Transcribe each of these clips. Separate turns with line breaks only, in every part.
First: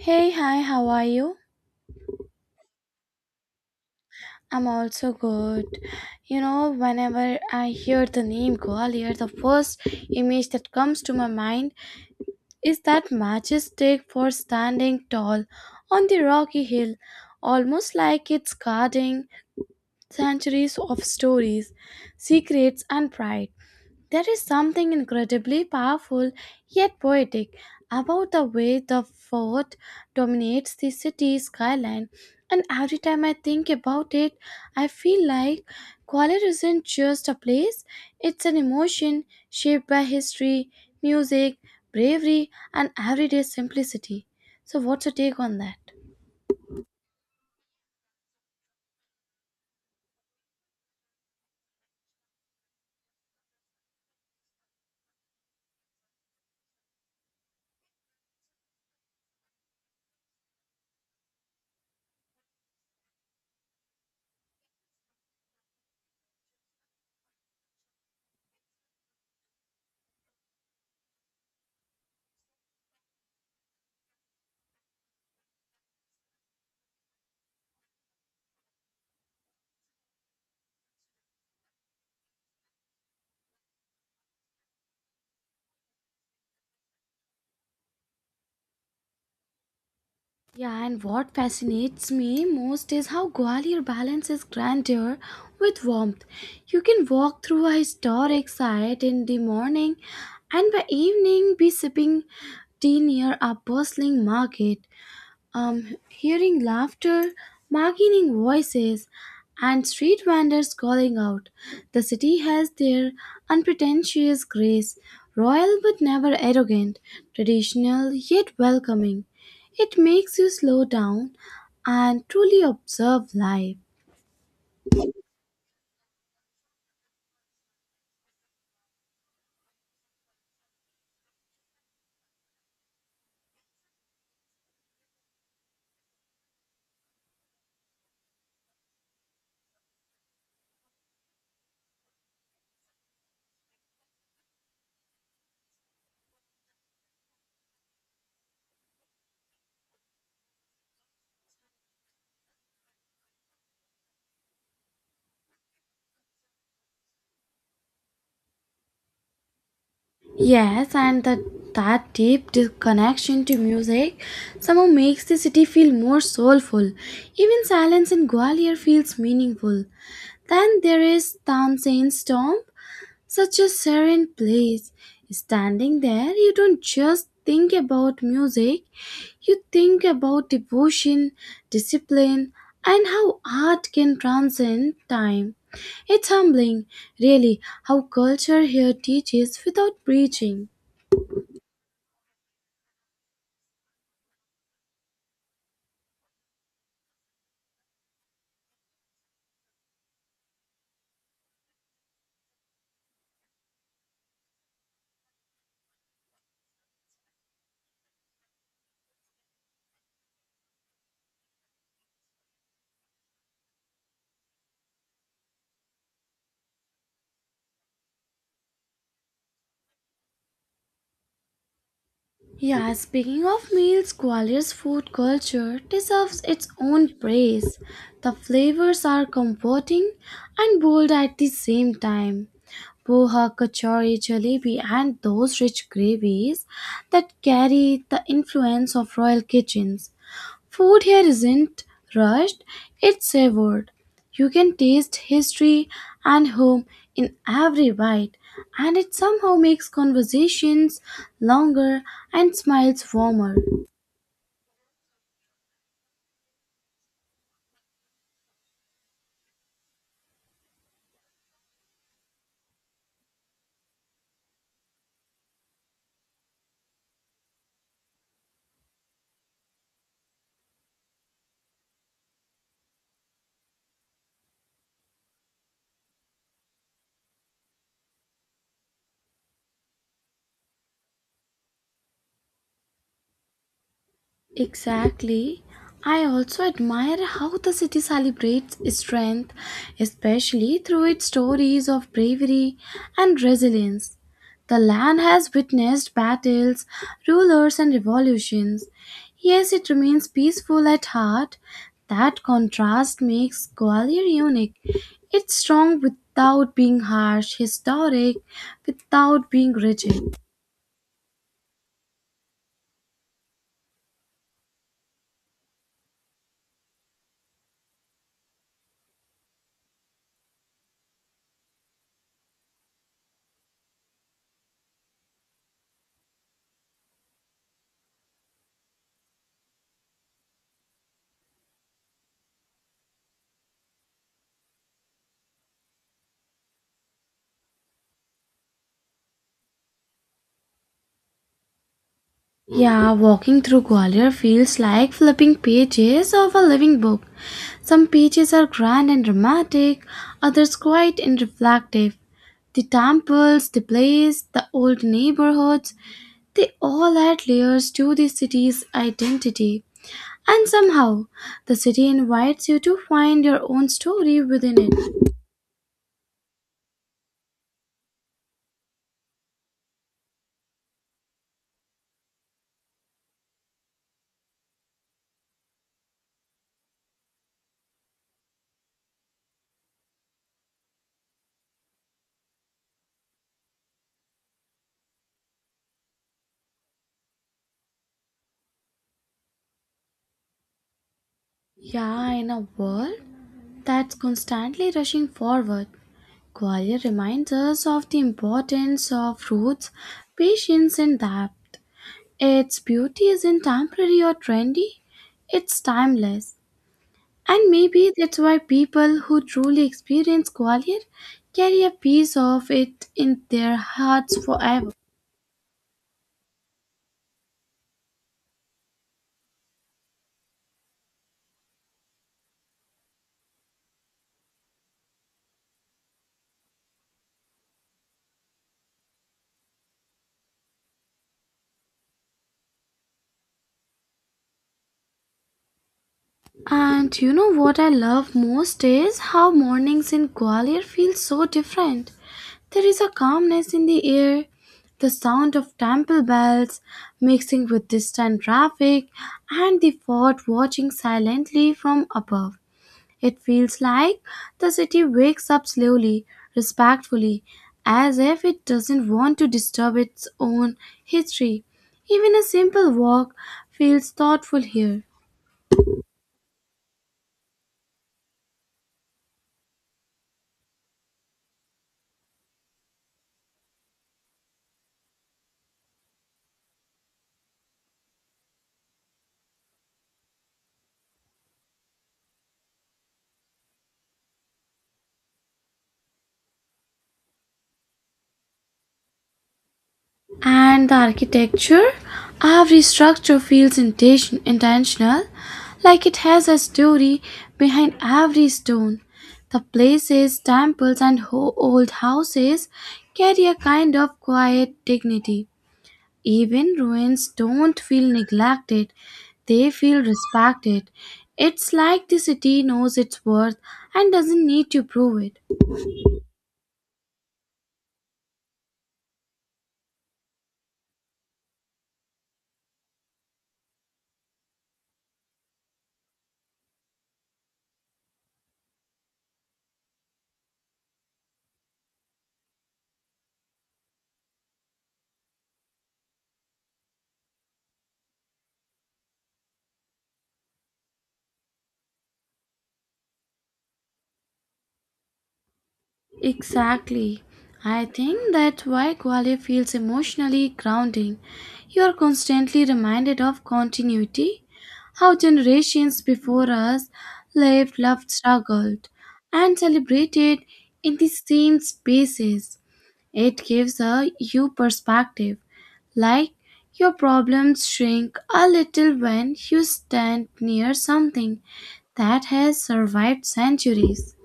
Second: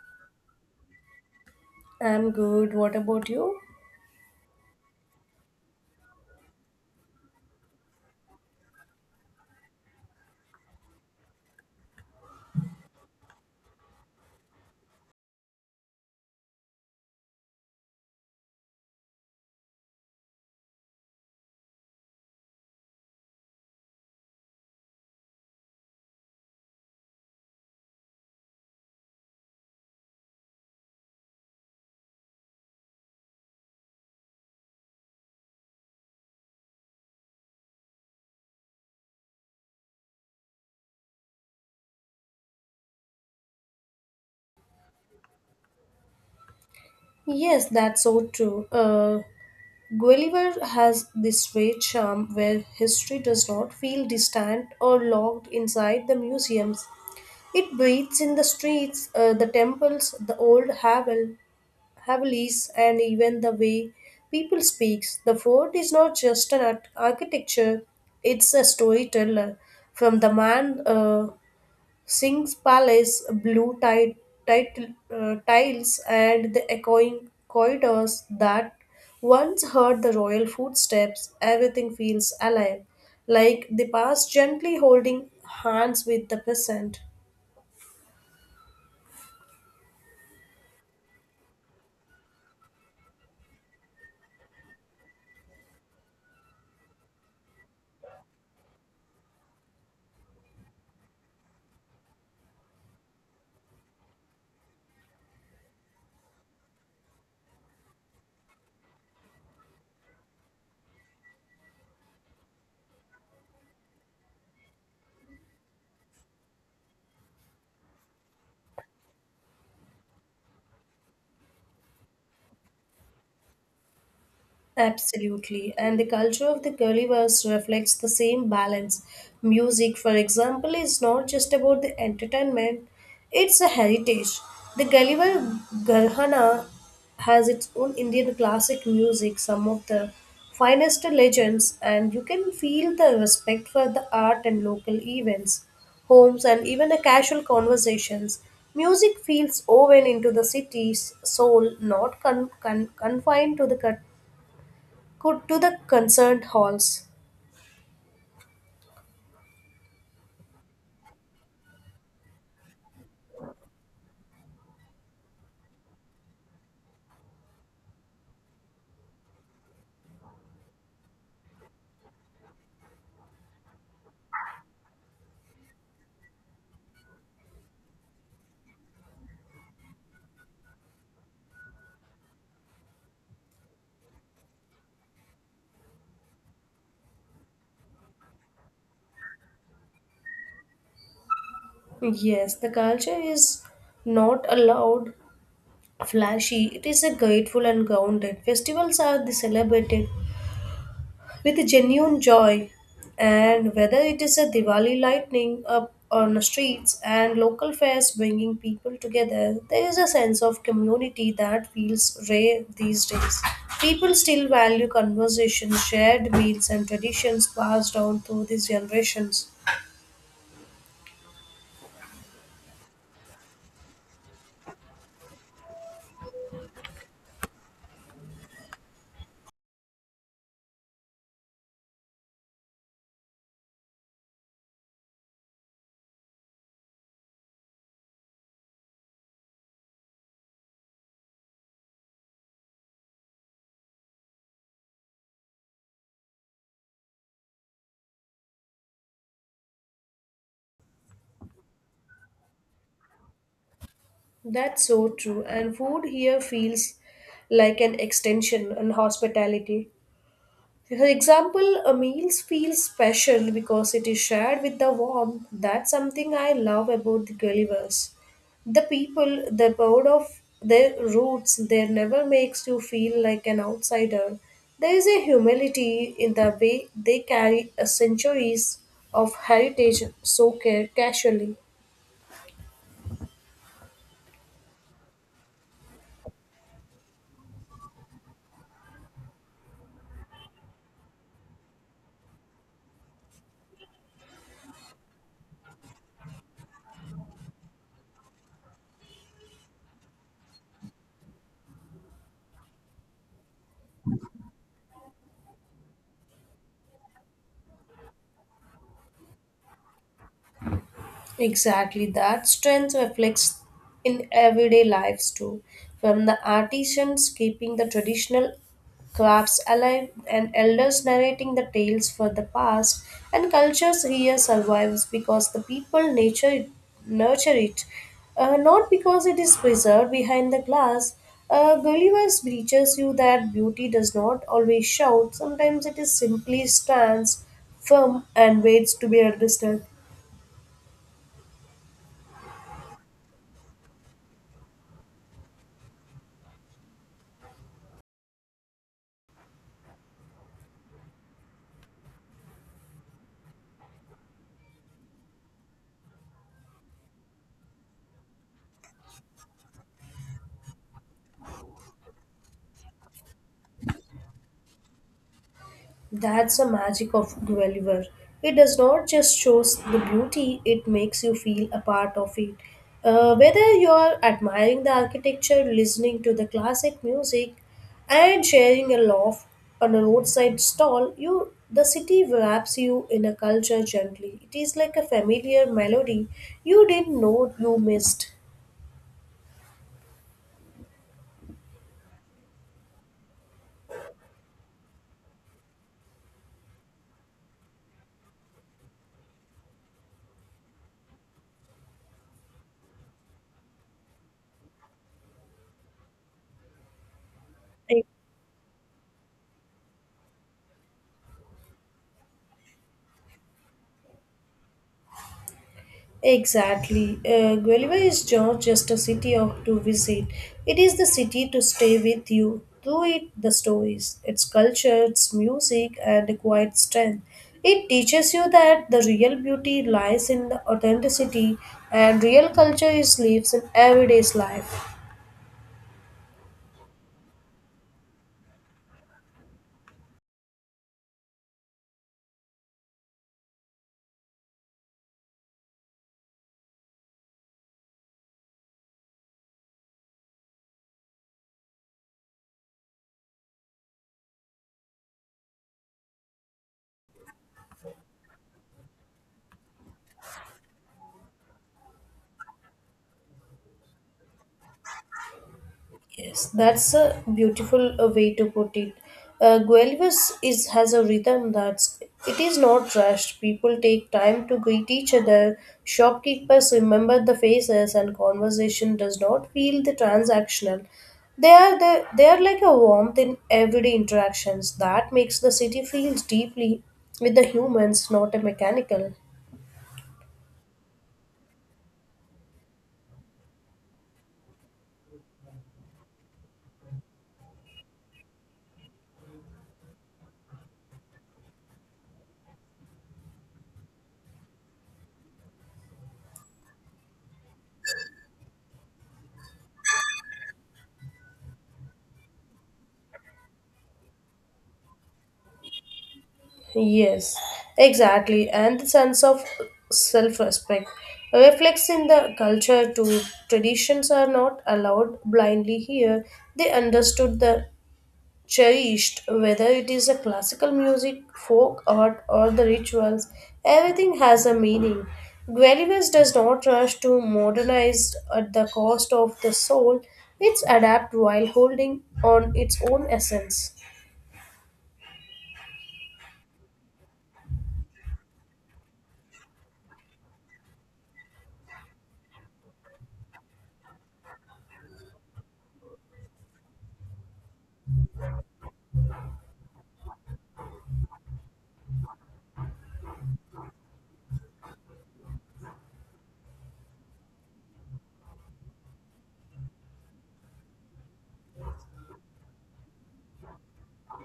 Hey, hi, how are you?
I'm good. What about you?
I'm also good. You know, whenever I hear the name Gwalior, the first image that comes to my mind is that majestic fort standing tall on the rocky hill, almost like it's guarding centuries of stories, secrets, and pride. There is something incredibly powerful yet poetic about the way the fort dominates the city skyline, and every time I think about it, I feel like Gwalior isn't just a place, it's an emotion shaped by history, music, bravery, and everyday simplicity. So, what's your take on that?
Yes, that's so true. Gulliver has this rare charm where history does not feel distant or locked inside the museums. It breathes in the streets, the temples, the old havelis, and even the way people speaks. The fort is not just an architecture; it's a storyteller. From the man Singh's palace, blue tide, tiles, and the echoing corridors that once heard the royal footsteps, everything feels alive, like the past gently holding hands with the present.
Yeah, and what fascinates me most is how Gwalior balances grandeur with warmth. You can walk through a historic site in the morning and by evening be sipping tea near a bustling market. Hearing laughter, bargaining voices, and street vendors calling out. The city has their unpretentious grace, royal but never arrogant, traditional yet welcoming. It makes you slow down and truly observe life.
Absolutely. And the culture of the Gulliver's reflects the same balance. Music, for example, is not just about the entertainment, it's a heritage. The Gulliver Garhana has its own Indian classic music, some of the finest legends, and you can feel the respect for the art and local events, homes, and even the casual conversations. Music feels woven into the city's soul, not confined to the cut. Go to the concert halls.
Yes, and that connection to music somehow makes the city feel more soulful. Even silence in Gwalior feels meaningful. Then there is Tansin's tomb, such a serene place. Standing there, you don't just think about music, you think about devotion, discipline, and how art can transcend time. It's humbling, really, how culture here teaches without preaching.
Yes, the culture is not a loud, flashy. It is a grateful and grounded. Festivals are the celebrated with genuine joy, and whether it is a Diwali lightning up on the streets and local fairs bringing people together, there is a sense of community that feels rare these days. People still value conversations, shared meals, and traditions passed down through these generations.
Yeah, speaking of meals, Gwalior's food culture deserves its own praise. The flavors are comforting and bold at the same time. Poha, kachori, jalebi, and those rich gravies that carry the influence of royal kitchens. Food here isn't rushed, it's savored. You can taste history and home in every bite, and it somehow makes conversations longer and smiles warmer.
That's so true. And food here feels like an extension and hospitality. For example, a meal feels special because it is shared with the warmth. That's something I love about the Gullivers. The people, the proud of their roots, they never makes you feel like an outsider. There is a humility in the way they carry a centuries of heritage so care casually.
Exactly. I also admire how the city celebrates strength, especially through its stories of bravery and resilience. The land has witnessed battles, rulers, and revolutions. Yes, it remains peaceful at heart. That contrast makes Gwalior unique. It's strong without being harsh, historic without being rigid.
Exactly, that strength reflects in everyday lives too, from the artisans keeping the traditional crafts alive and elders narrating the tales for the past and cultures here survives because the people nature nurture it, not because it is preserved behind the glass. Gulliver's teaches you that beauty does not always shout, sometimes it is simply stands firm and waits to be understood.
Yeah, walking through Gwalior feels like flipping pages of a living book. Some pages are grand and dramatic, others quiet and reflective. The temples, the place, the old neighborhoods, they all add layers to the city's identity. And somehow, the city invites you to find your own story within it.
That's the magic of Guinevere. It does not just show the beauty, it makes you feel a part of it. Whether you're admiring the architecture, listening to the classic music, and sharing a laugh on a roadside stall, you the city wraps you in a culture gently. It is like a familiar melody you didn't know you missed.
Yeah, in a world that's constantly rushing forward. Gwalior reminds us of the importance of roots, patience, and depth. Its beauty isn't temporary or trendy, it's timeless. And maybe that's why people who truly experience Gwalior carry a piece of it in their hearts forever.
Exactly. Guelva is not just a city of, to visit, it is the city to stay with you. Through it, the stories, its culture, its music, and the quiet strength. It teaches you that the real beauty lies in the authenticity, and real culture is lives in everyday's life.
And you know what I love most is how mornings in Gwalior feel so different. There is a calmness in the air, the sound of temple bells mixing with distant traffic, and the fort watching silently from above. It feels like the city wakes up slowly, respectfully, as if it doesn't want to disturb its own history. Even a simple walk feels thoughtful here.
Yes, that's a beautiful way to put it. Guelvis is has a rhythm that's it is not rushed. People take time to greet each other. Shopkeepers remember the faces, and conversation does not feel the transactional. They are like a warmth in everyday interactions that makes the city feels deeply with the humans, not a mechanical.
And the architecture, every structure feels intentional, like it has a story behind every stone. The places, temples, and old houses carry a kind of quiet dignity. Even ruins don't feel neglected, they feel respected. It's like the city knows its worth and doesn't need to prove it.
Yes, exactly. And the sense of self respect reflects in the culture too. Traditions are not allowed blindly here. They understood the cherished, whether it is a classical music, folk art, or the rituals, everything has a meaning. Guelibas does not rush to modernize at the cost of the soul, it's adapt while holding on its own essence.
Exactly. I think that's why Gwalior feels emotionally grounding. You are constantly reminded of continuity, how generations before us lived, loved, struggled, and celebrated in the same spaces. It gives a you perspective, like your problems shrink a little when you stand near something that has survived centuries.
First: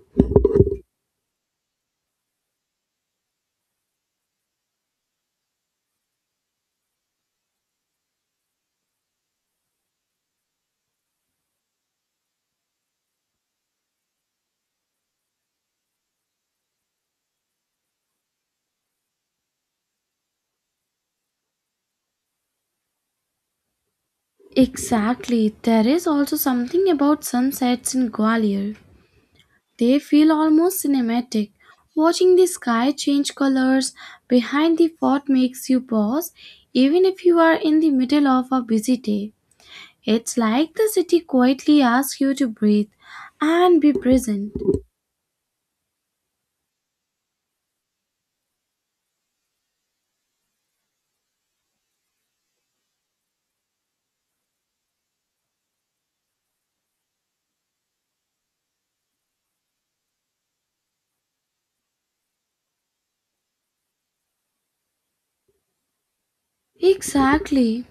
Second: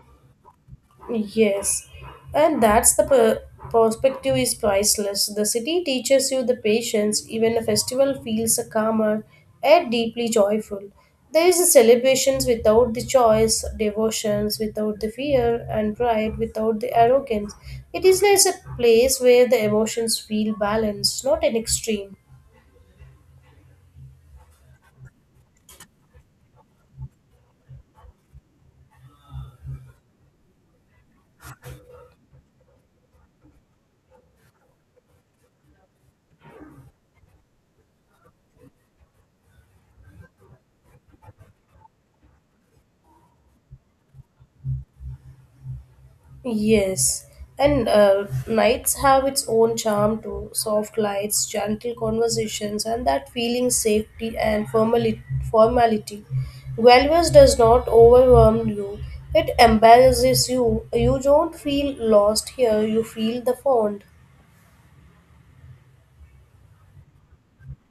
Yes, and that's perspective is priceless. The city teaches you the patience, even a festival feels calmer and deeply joyful. There is a celebrations without the choice, devotions without the fear, and pride without the arrogance. It is like a place where the emotions feel balanced, not an extreme.
Exactly. There is also something about sunsets in Gwalior. They feel almost cinematic. Watching the sky change colors behind the fort makes you pause, even if you are in the middle of a busy day. It's like the city quietly asks you to breathe and be present.
Yes, and nights have its own charm too. Soft lights, gentle conversations, and that feeling safety and formality. Guelvas does not overwhelm you. It embarrasses you. You don't feel lost here. You feel the fond.
Exactly.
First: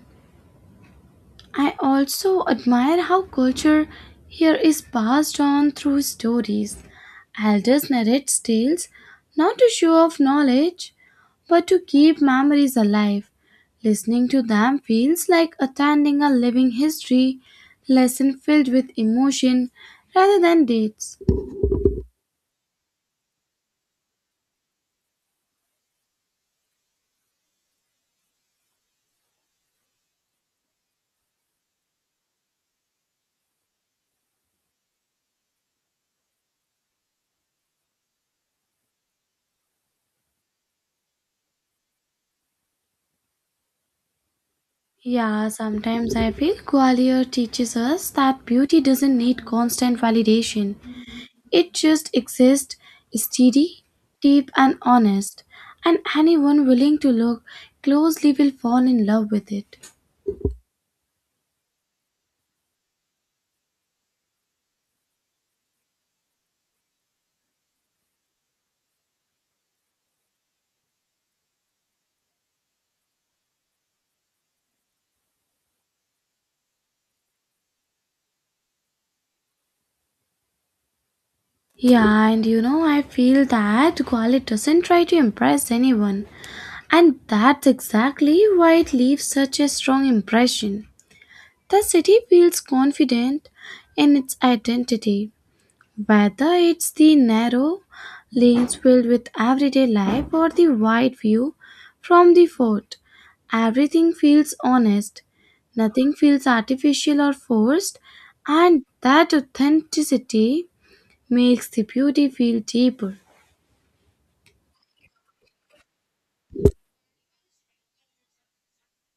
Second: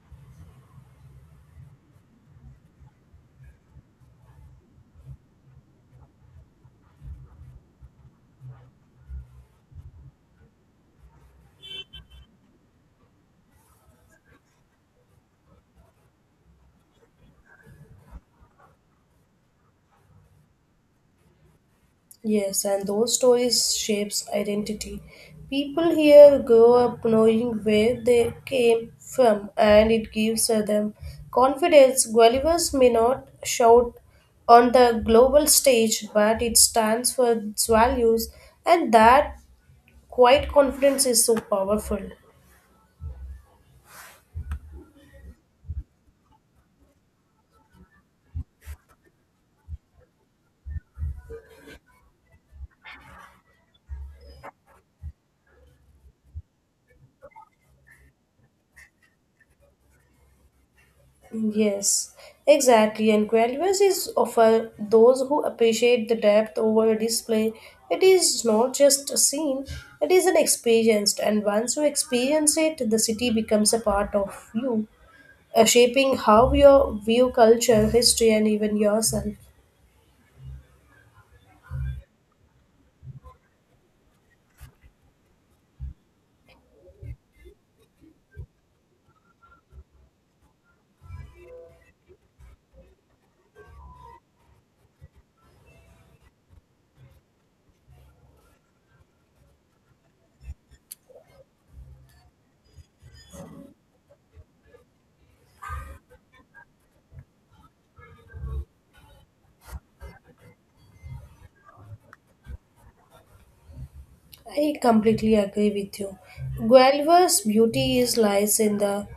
I also admire how culture here is passed on through stories. Elders narrate tales not to show off knowledge, but to keep memories alive. Listening to them feels like attending a living history lesson filled with emotion rather than dates.
Yes, and those stories shapes identity. People here grow up knowing where they came from, and it gives them confidence. Gullivers may not shout on the global stage, but it stands for its values, and that quiet confidence is so powerful.
Yeah, sometimes I feel Gwalior teaches us that beauty doesn't need constant validation. It just exists, steady, deep, and honest, and anyone willing to look closely will fall in love with it.
Yes, exactly. And graduates is offer those who appreciate the depth over a display. It is not just a scene, it is an experience. And once you experience it, the city becomes a part of you, shaping how you view culture, history, and even yourself.
Yeah, and you know, I feel that Gwali doesn't try to impress anyone, and that's exactly why it leaves such a strong impression. The city feels confident in its identity. Whether it's the narrow lanes filled with everyday life or the wide view from the fort, everything feels honest. Nothing feels artificial or forced, and that authenticity makes the beauty feel deeper.
I completely agree with you. Guelva's beauty is lies in the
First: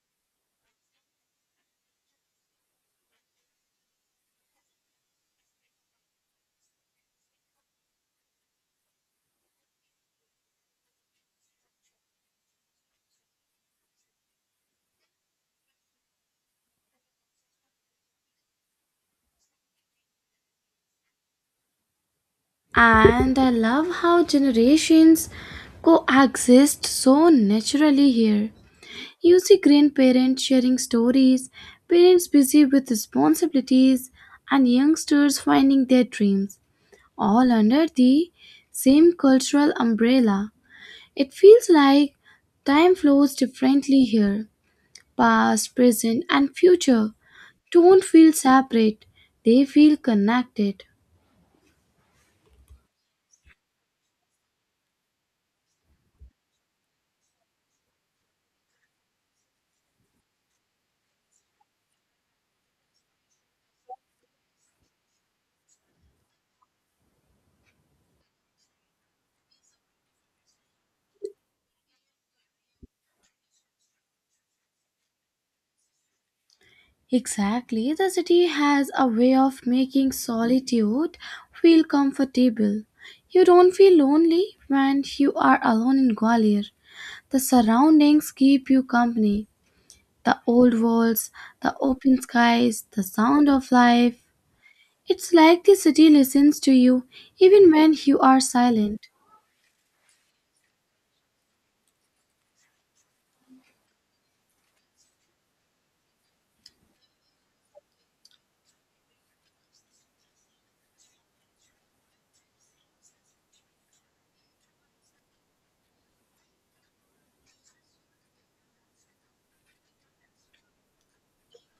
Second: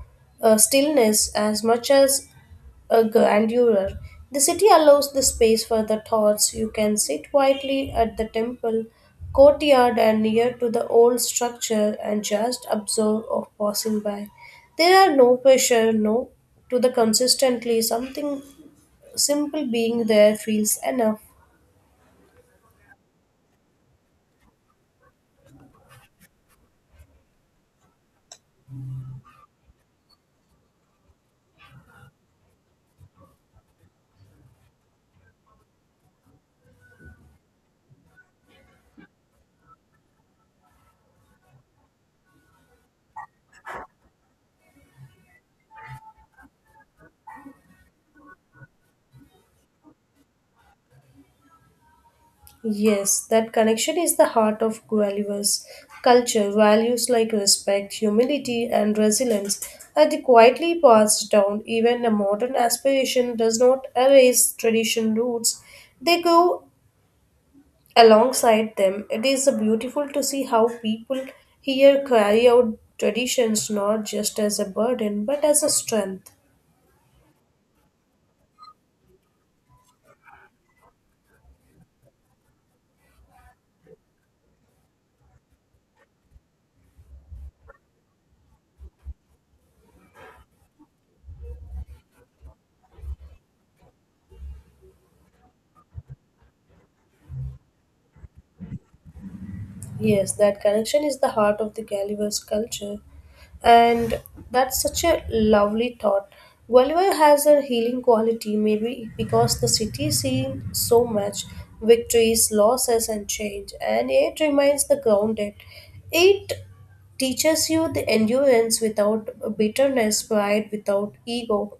stillness as much as a grandeur. The city allows the space for the thoughts. You can sit quietly at the temple courtyard and near to the old structure and just observe of passing by. There are no pressure, no to the consistently something simple being there feels enough.
And I love how generations coexist so naturally here. You see grandparents sharing stories, parents busy with responsibilities, and youngsters finding their dreams, all under the same cultural umbrella. It feels like time flows differently here. Past, present, and future don't feel separate, they feel connected.
Yes, that connection is the heart of Gullivers. Culture, values like respect, humility, and resilience are the quietly passed down. Even a modern aspiration does not erase tradition roots, they grow alongside them. It is beautiful to see how people here carry out traditions not just as a burden but as a strength.
Exactly, the city has a way of making solitude feel comfortable. You don't feel lonely when you are alone in Gwalior. The surroundings keep you company. The old walls, the open skies, the sound of life. It's like the city listens to you even when you are silent.
Yes, that connection is the heart of the Gulliver's culture, and that's such a lovely thought. Gulliver has a healing quality, maybe because the city seen so much victories, losses, and change, and it remains the grounded. It teaches you the endurance without bitterness, pride without ego.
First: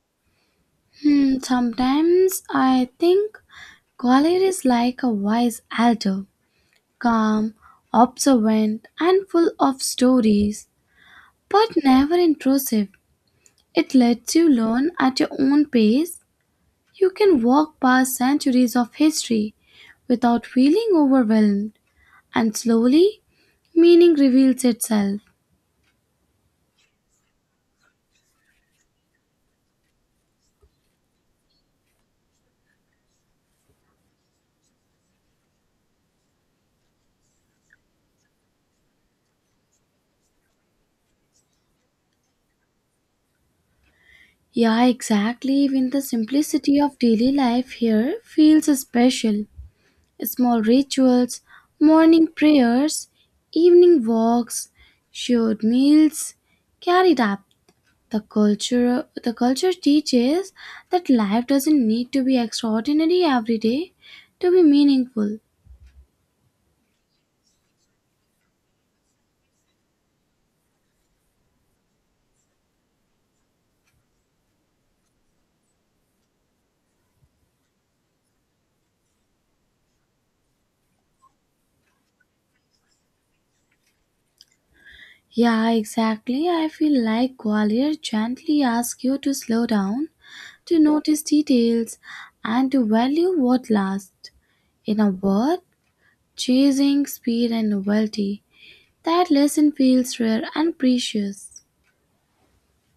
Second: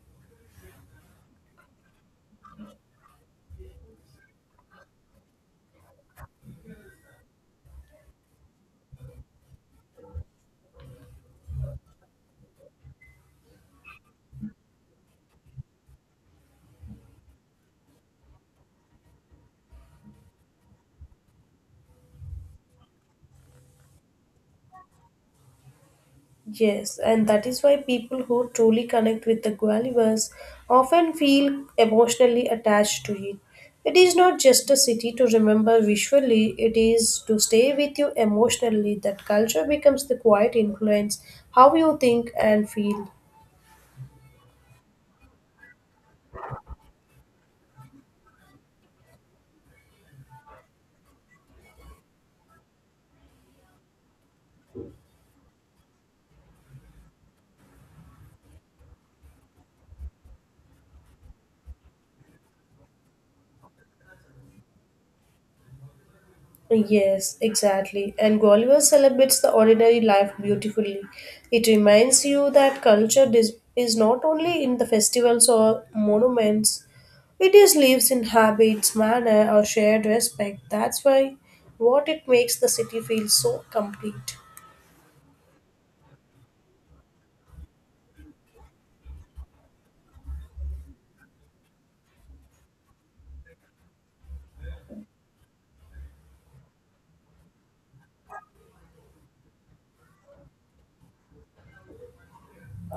Sometimes I think Gwalior is like a wise elder, calm, observant, and full of stories, but never intrusive. It lets you learn at your own pace. You can walk past centuries of history without feeling overwhelmed, and slowly, meaning reveals itself.
Yes, and that is why people who truly connect with the Guayabas often feel emotionally attached to it. It is not just a city to remember visually, it is to stay with you emotionally. That culture becomes the quiet influence how you think and feel.
Yeah, exactly. Even the simplicity of daily life here feels special. Small rituals, morning prayers, evening walks, shared meals, carried up. The culture teaches that life doesn't need to be extraordinary every day to be meaningful.
Yes, exactly. And Gwalior celebrates the ordinary life beautifully. It reminds you that culture is not only in the festivals or monuments, it is lives in habits, manner, or shared respect. That's why what it makes the city feel so complete.
Yeah, exactly. I feel like Gwalior gently asks you to slow down, to notice details, and to value what lasts. In a word, chasing speed and novelty. That lesson feels rare and precious.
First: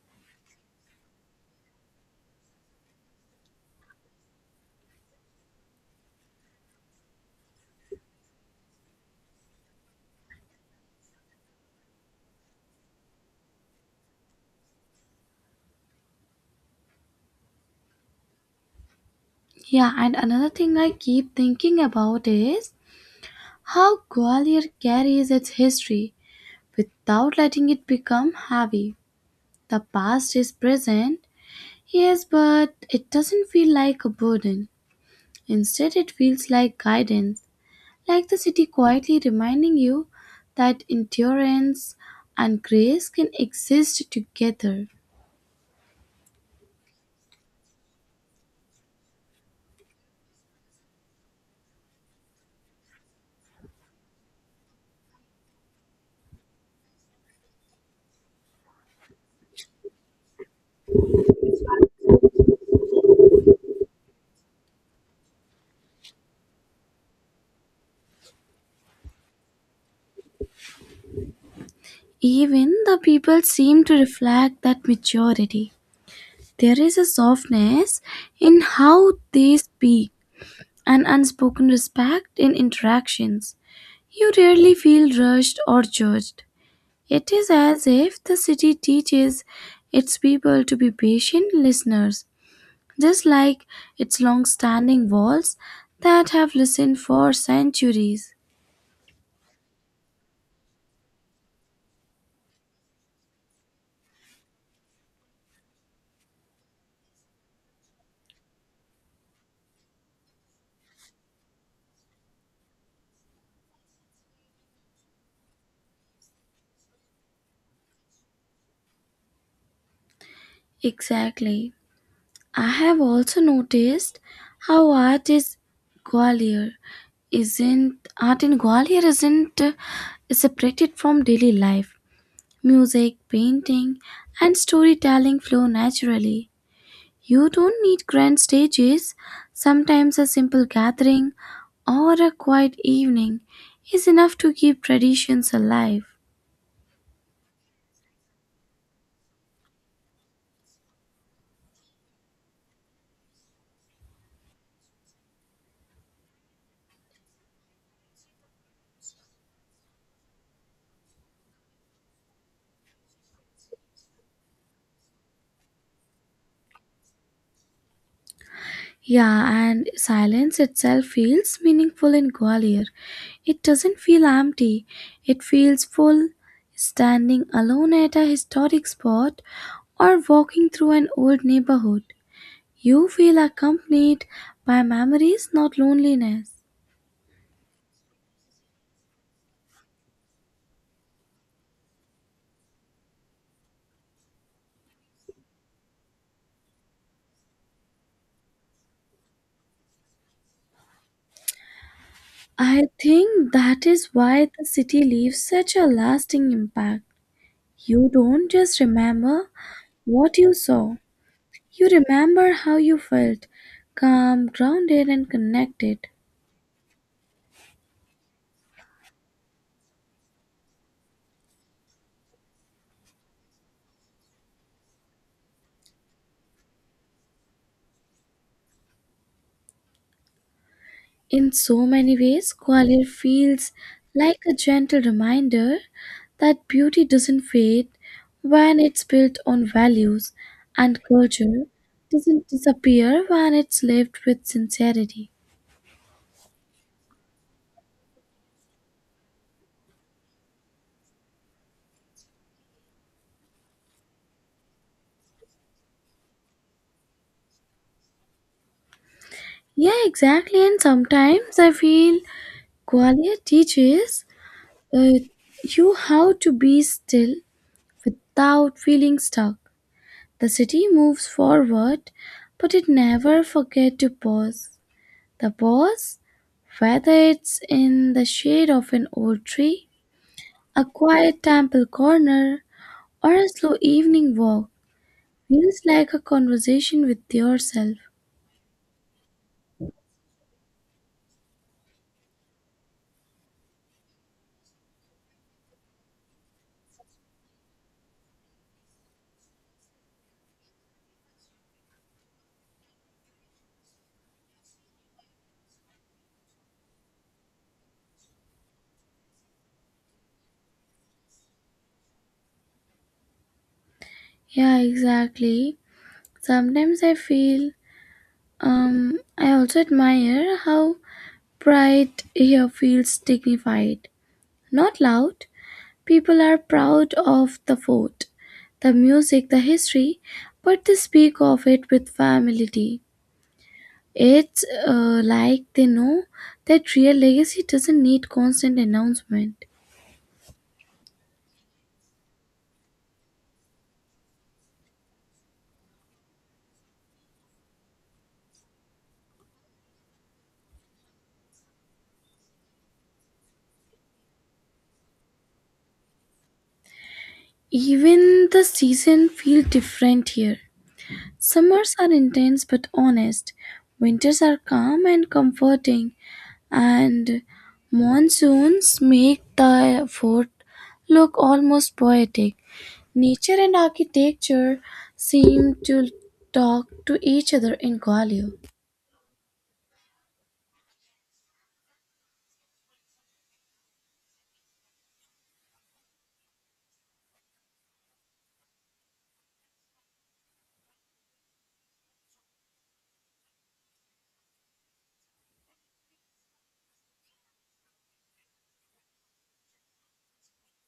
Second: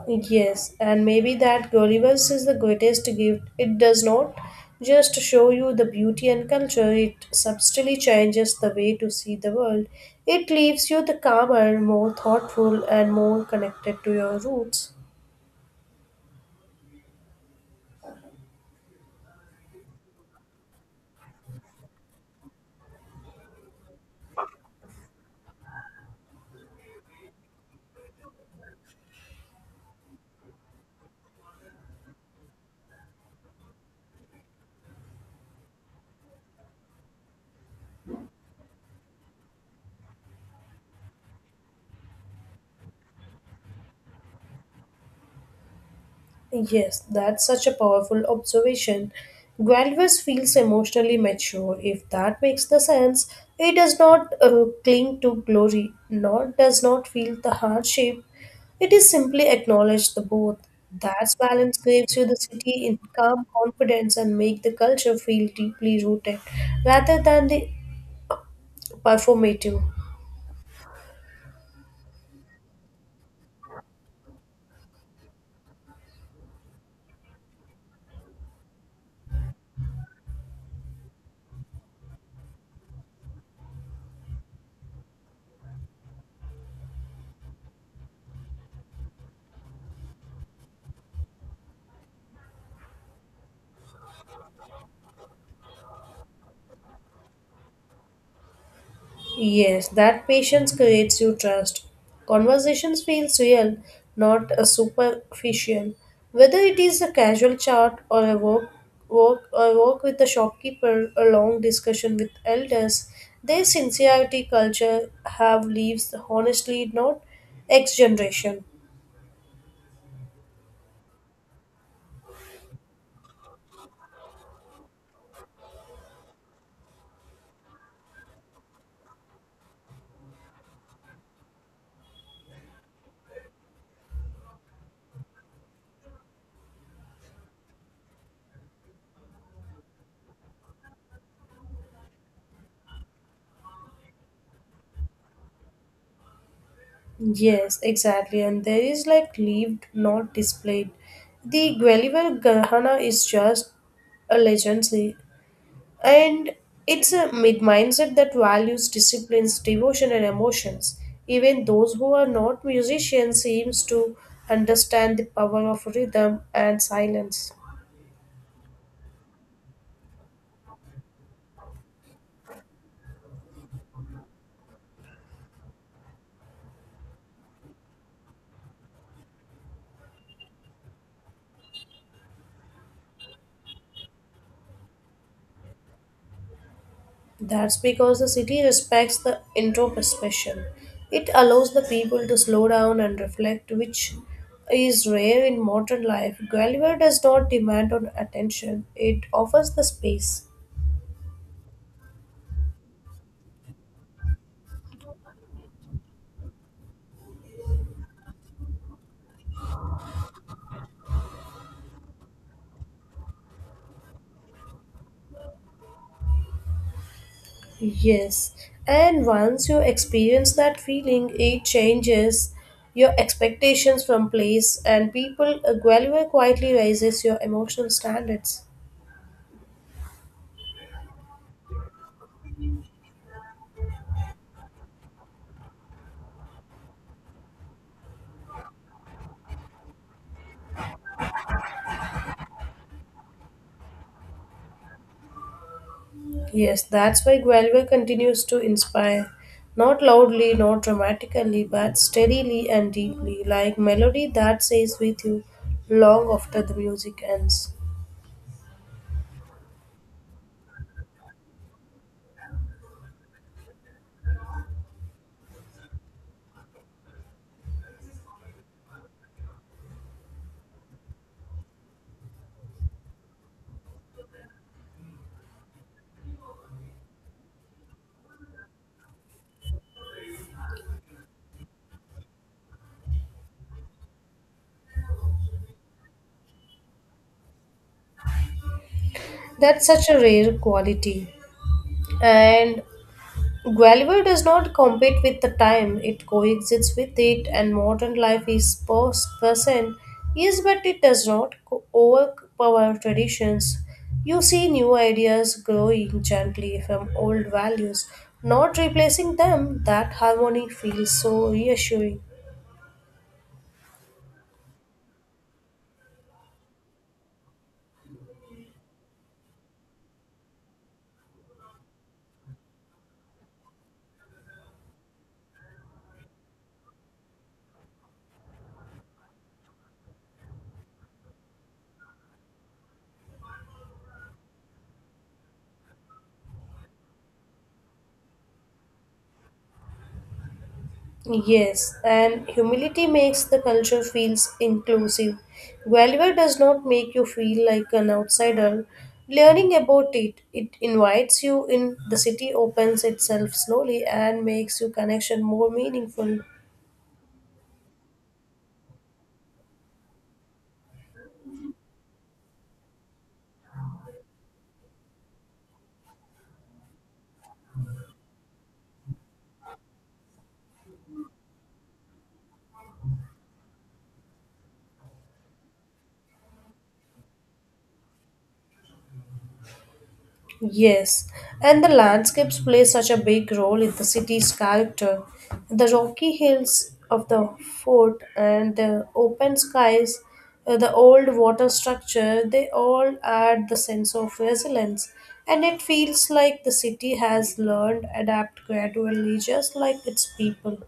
Yes, and maybe that Gullivers is the greatest gift. It does not just show you the beauty and culture, it subtly changes the way to see the world. It leaves you the calmer, more thoughtful, and more connected to your roots.
Yeah, and another thing I keep thinking about is how Gwalior carries its history, without letting it become heavy. The past is present, yes, but it doesn't feel like a burden. Instead, it feels like guidance, like the city quietly reminding you that endurance and grace can exist together.
Yes, that's such a powerful observation. Guelvis feels emotionally mature. If that makes the sense, he does not cling to glory, nor does not feel the hardship. It is simply acknowledged the both. That balance gives you the city in calm confidence and make the culture feel deeply rooted, rather than the performative.
Even the people seem to reflect that maturity. There is a softness in how they speak, an unspoken respect in interactions. You rarely feel rushed or judged. It is as if the city teaches its people to be patient listeners, just like its long standing walls that have listened for centuries.
Yes, that patience creates you trust. Conversations feels real, not a superficial. Whether it is a casual chat or a work with the shopkeeper, a long discussion with elders, their sincerity culture have leaves honestly not X generation.
Exactly. I have also noticed how art is Gwalior isn't art in Gwalior isn't separated from daily life. Music, painting, and storytelling flow naturally. You don't need grand stages. Sometimes a simple gathering or a quiet evening is enough to keep traditions alive.
Yes, exactly. And there is like lived, not displayed. The Guelliver Garhana is just a legend. And it's a mid mindset that values disciplines, devotion, and emotions. Even those who are not musicians seems to understand the power of rhythm and silence.
Yeah, and silence itself feels meaningful in Gwalior. It doesn't feel empty, it feels full. Standing alone at a historic spot or walking through an old neighborhood, you feel accompanied by memories, not loneliness.
That's because the city respects the introspection. It allows the people to slow down and reflect, which is rare in modern life. Guelver does not demand on attention; it offers the space.
I think that is why the city leaves such a lasting impact. You don't just remember what you saw, you remember how you felt, calm, grounded, and connected.
Yes, and once you experience that feeling, it changes your expectations from place and people. Guelva quietly raises your emotional standards.
In so many ways, Gwalior feels like a gentle reminder that beauty doesn't fade when it's built on values, and culture doesn't disappear when it's lived with sincerity.
Yes, that's why Guelva continues to inspire, not loudly, not dramatically, but steadily and deeply, like melody that stays with you long after the music ends.
Yeah, exactly. And sometimes I feel Qualia teaches uh, you how to be still without feeling stuck. The city moves forward, but it never forgets to pause. The pause, whether it's in the shade of an old tree, a quiet temple corner, or a slow evening walk, feels like a conversation with yourself.
That's such a rare quality. And Guelver does not compete with the time, it coexists with it, and modern life is present. Yes, but it does not overpower traditions. You see new ideas growing gently from old values, not replacing them. That harmony feels so reassuring.
Yeah, exactly. Sometimes I feel, I also admire how pride here feels dignified, not loud. People are proud of the fort, the music, the history, but they speak of it with familiarity. It's like they know that real legacy doesn't need constant announcement.
Yes, and humility makes the culture feels inclusive. Gulliver does not make you feel like an outsider. Learning about it, it invites you in. The city opens itself slowly and makes your connection more meaningful.
Even the season feel different here. Summers are intense but honest, winters are calm and comforting, and monsoons make the fort look almost poetic. Nature and architecture seem to talk to each other in Gwalior.
Yes, and the landscapes play such a big role in the city's character. The rocky hills of the fort and the open skies, the old water structure, they all add the sense of resilience. And it feels like the city has learned adapt gradually, just like its people.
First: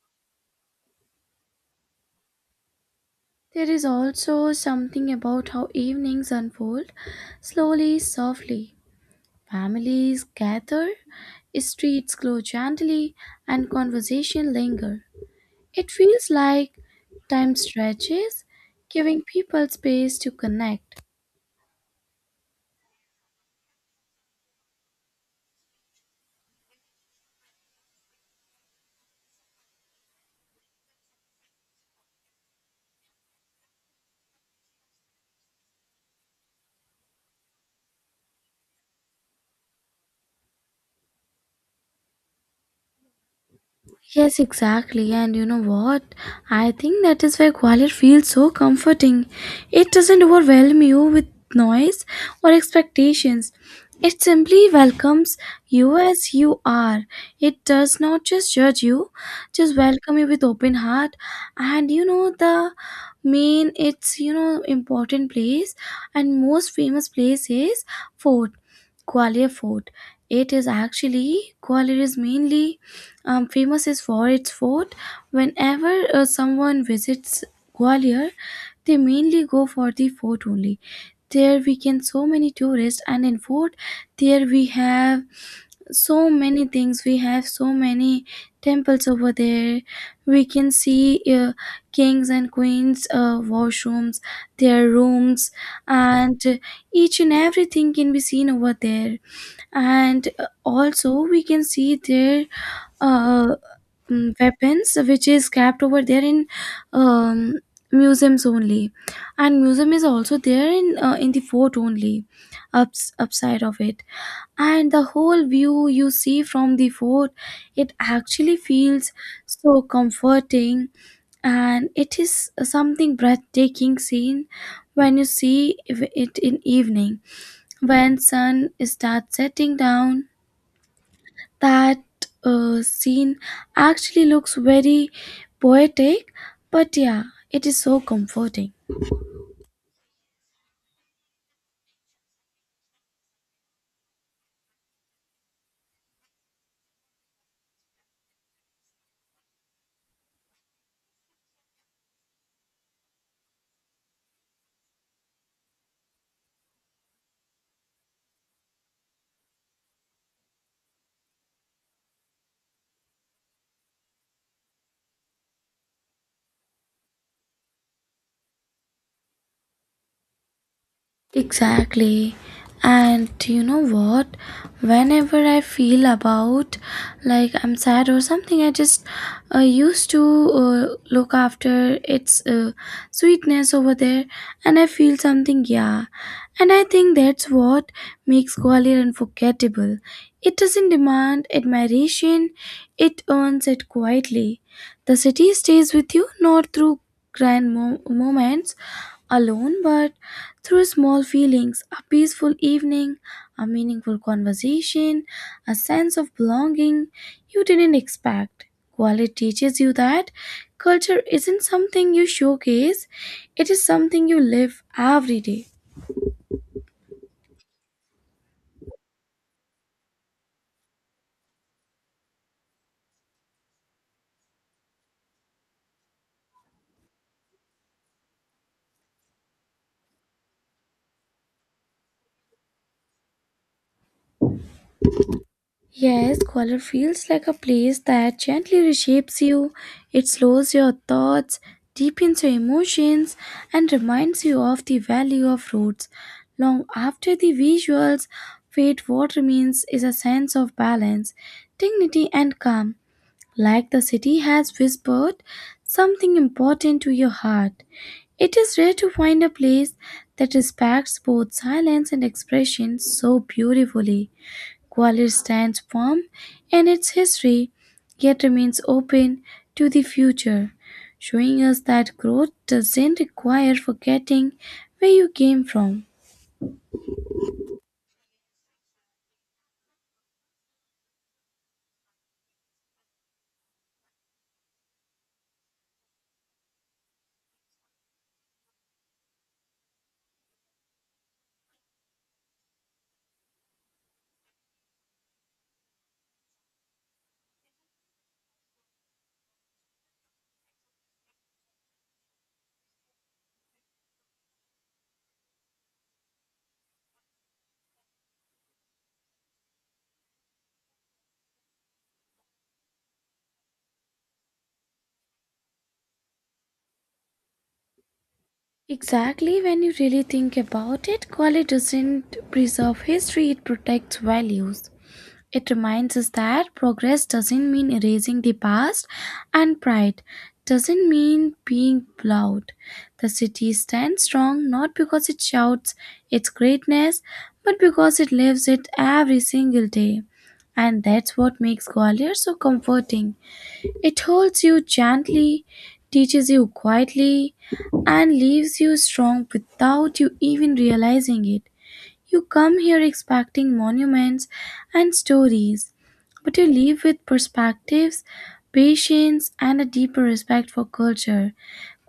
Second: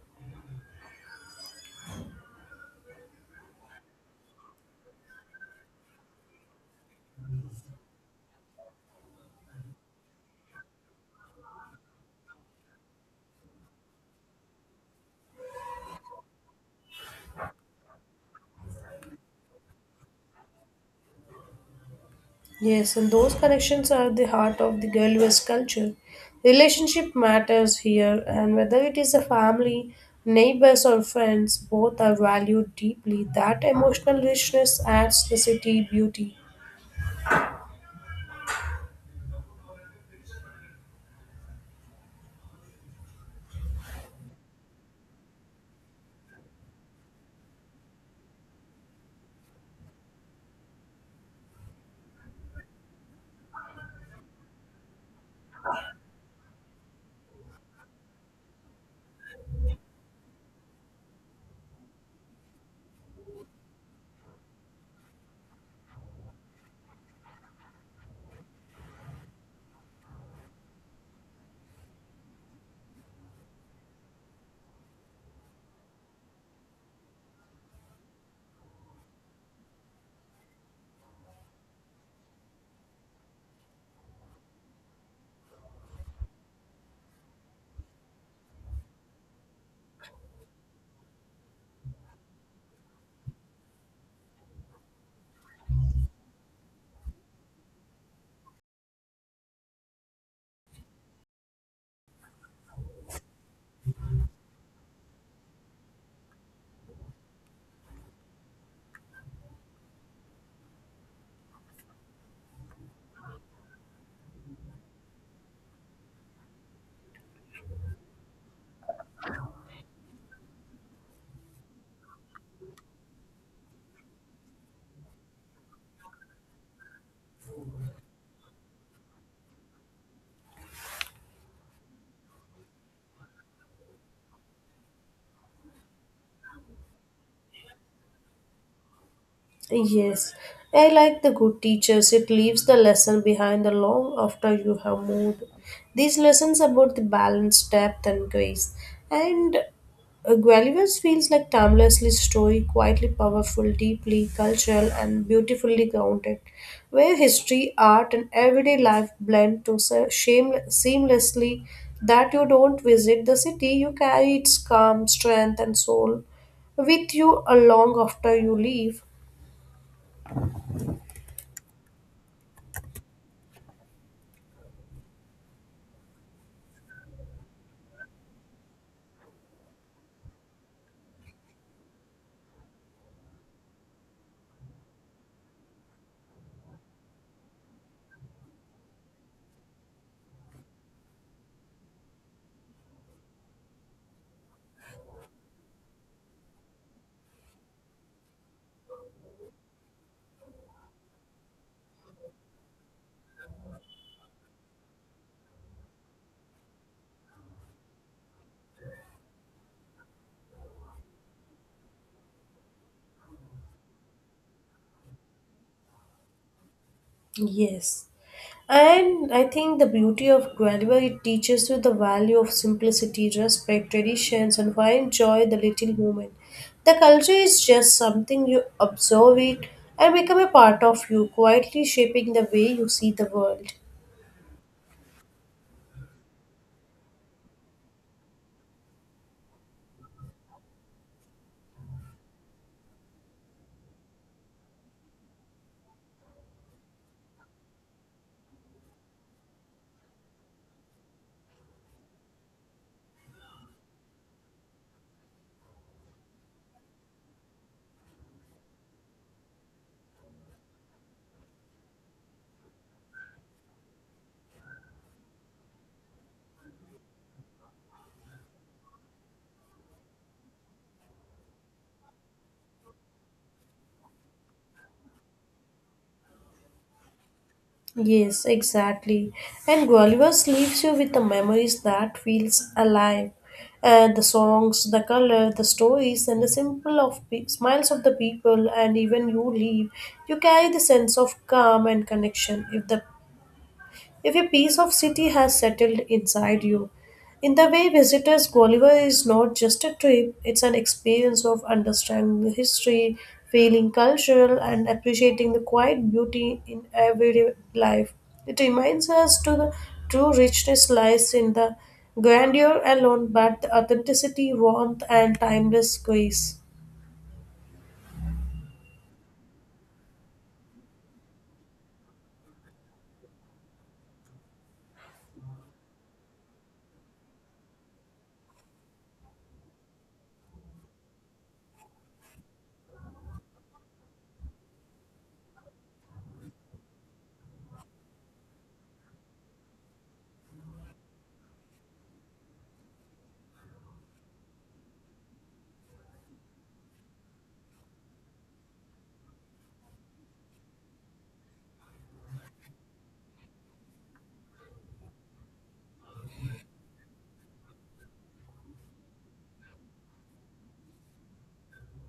There is also something about how evenings unfold slowly, softly. Families gather, streets glow gently, and conversation linger. It feels like time stretches, giving people space to connect.
Yes, and those connections are the heart of the Girl West culture. Relationship matters here, and whether it is a family, neighbors, or friends, both are valued deeply. That emotional richness adds the city beauty.
Yes, exactly. And you know what? I think that is why quiet feels so comforting. It doesn't overwhelm you with noise or expectations. It simply welcomes you as you are. It does not just judge you, just welcome you with open heart. And you know the main it's you know important place and most famous place is fort, Gwalior Fort. It is actually Gwalior is mainly famous is for its fort. Whenever someone visits Gwalior, they mainly go for the fort only. There we can so many tourists, and in fort there we have so many things. We have so many temples over there. We can see kings and queens' washrooms, their rooms, and each and everything can be seen over there. And also we can see their uh, weapons which is kept over there in um, museums only, and museum is also there in the fort only, upside of it, and the whole view you see from the fort, it actually feels so comforting, and it is something breathtaking scene when you see it in evening when sun starts setting down. That scene actually looks very poetic, but yeah, it is so comforting.
Yes, I like the good teachers. It leaves the lesson behind the long after you have moved. These lessons about the balance, depth, and grace. And Gullivers feels like timelessly story, quietly powerful, deeply cultural, and beautifully grounded, where history, art, and everyday life blend to seamlessly. That you don't visit the city, you carry its calm, strength, and soul with you along after you leave.
Exactly. And you know what? Whenever I feel about like I'm sad or something, I just used to look after its sweetness over there, and I feel something, yeah. And I think that's what makes Gwalior unforgettable. It doesn't demand admiration, it earns it quietly. The city stays with you not through grand moments alone, but through small feelings, a peaceful evening, a meaningful conversation, a sense of belonging you didn't expect. Quality teaches you that culture isn't something you showcase, it is something you live every day.
Yes. And I think the beauty of Guelva, it teaches you the value of simplicity, respect, traditions, and why enjoy the little moment. The culture is just something you observe it and become a part of you, quietly shaping the way you see the world.
Yes, color feels like a place that gently reshapes you. It slows your thoughts, deepens your emotions, and reminds you of the value of roots. Long after the visuals fade, what remains is a sense of balance, dignity, and calm. Like the city has whispered something important to your heart. It is rare to find a place that respects both silence and expression so beautifully. Gwalior stands firm in its history, yet remains open to the future, showing us that growth doesn't require forgetting where you came from.
Yes, exactly. And Gwalior leaves you with the memories that feels alive. And the songs, the color, the stories, and the smiles of the people, and even you leave, you carry the sense of calm and connection. If a piece of city has settled inside you, in the way visitors Gulliver is not just a trip, it's an experience of understanding the history, feeling cultural and appreciating the quiet beauty in everyday life. It reminds us to the true richness lies in the grandeur alone but the authenticity, warmth and timeless grace.
Exactly, when you really think about it, college doesn't preserve history, it protects values. It reminds us that progress doesn't mean erasing the past, and pride doesn't mean being loud. The city stands strong not because it shouts its greatness, but because it lives it every single day. And that's what makes Gwalior so comforting. It holds you gently, teaches you quietly, and leaves you strong without you even realizing it. You come here expecting monuments and stories, but you leave with perspectives, patience, and a deeper respect for culture.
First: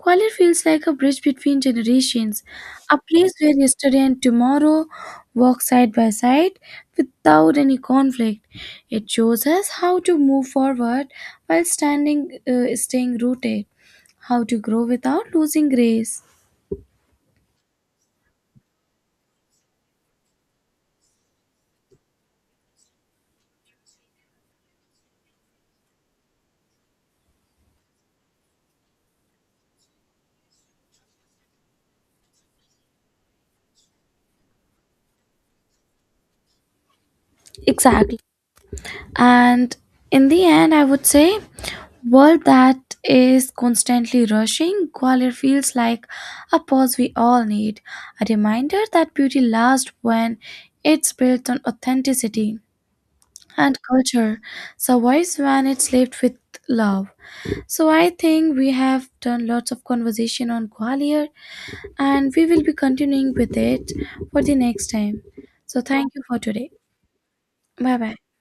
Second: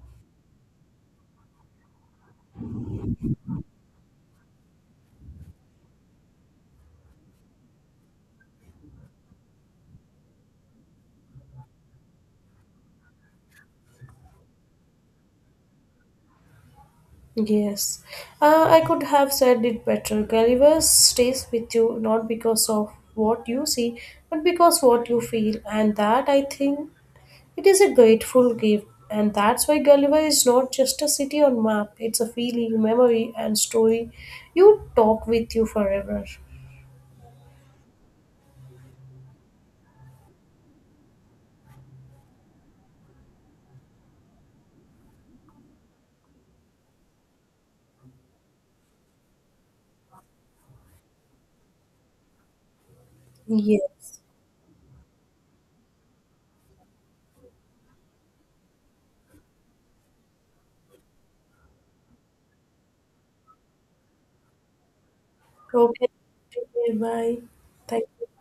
Kuala feels like a bridge between generations, a place where yesterday and tomorrow walk side by side without any conflict. It shows us how to move forward while staying rooted, how to grow without losing grace.
Yes, I could have said it better. Gulliver stays with you not because of what you see, but because what you feel, and that I think it is a grateful gift. And that's why Gulliver is not just a city on map; it's a feeling, memory, and story. You talk with you forever.
Exactly. And in the end, I would say world that is constantly rushing, Gwalior feels like a pause we all need, a reminder that beauty lasts when it's built on authenticity and
Yes.
culture, survives when it's lived with love. So I think we have done lots of conversation on Gwalior and we will be continuing with it for the next time. So
Okay.
thank you for today.
Bye.
Bye
Thank
bye.
you.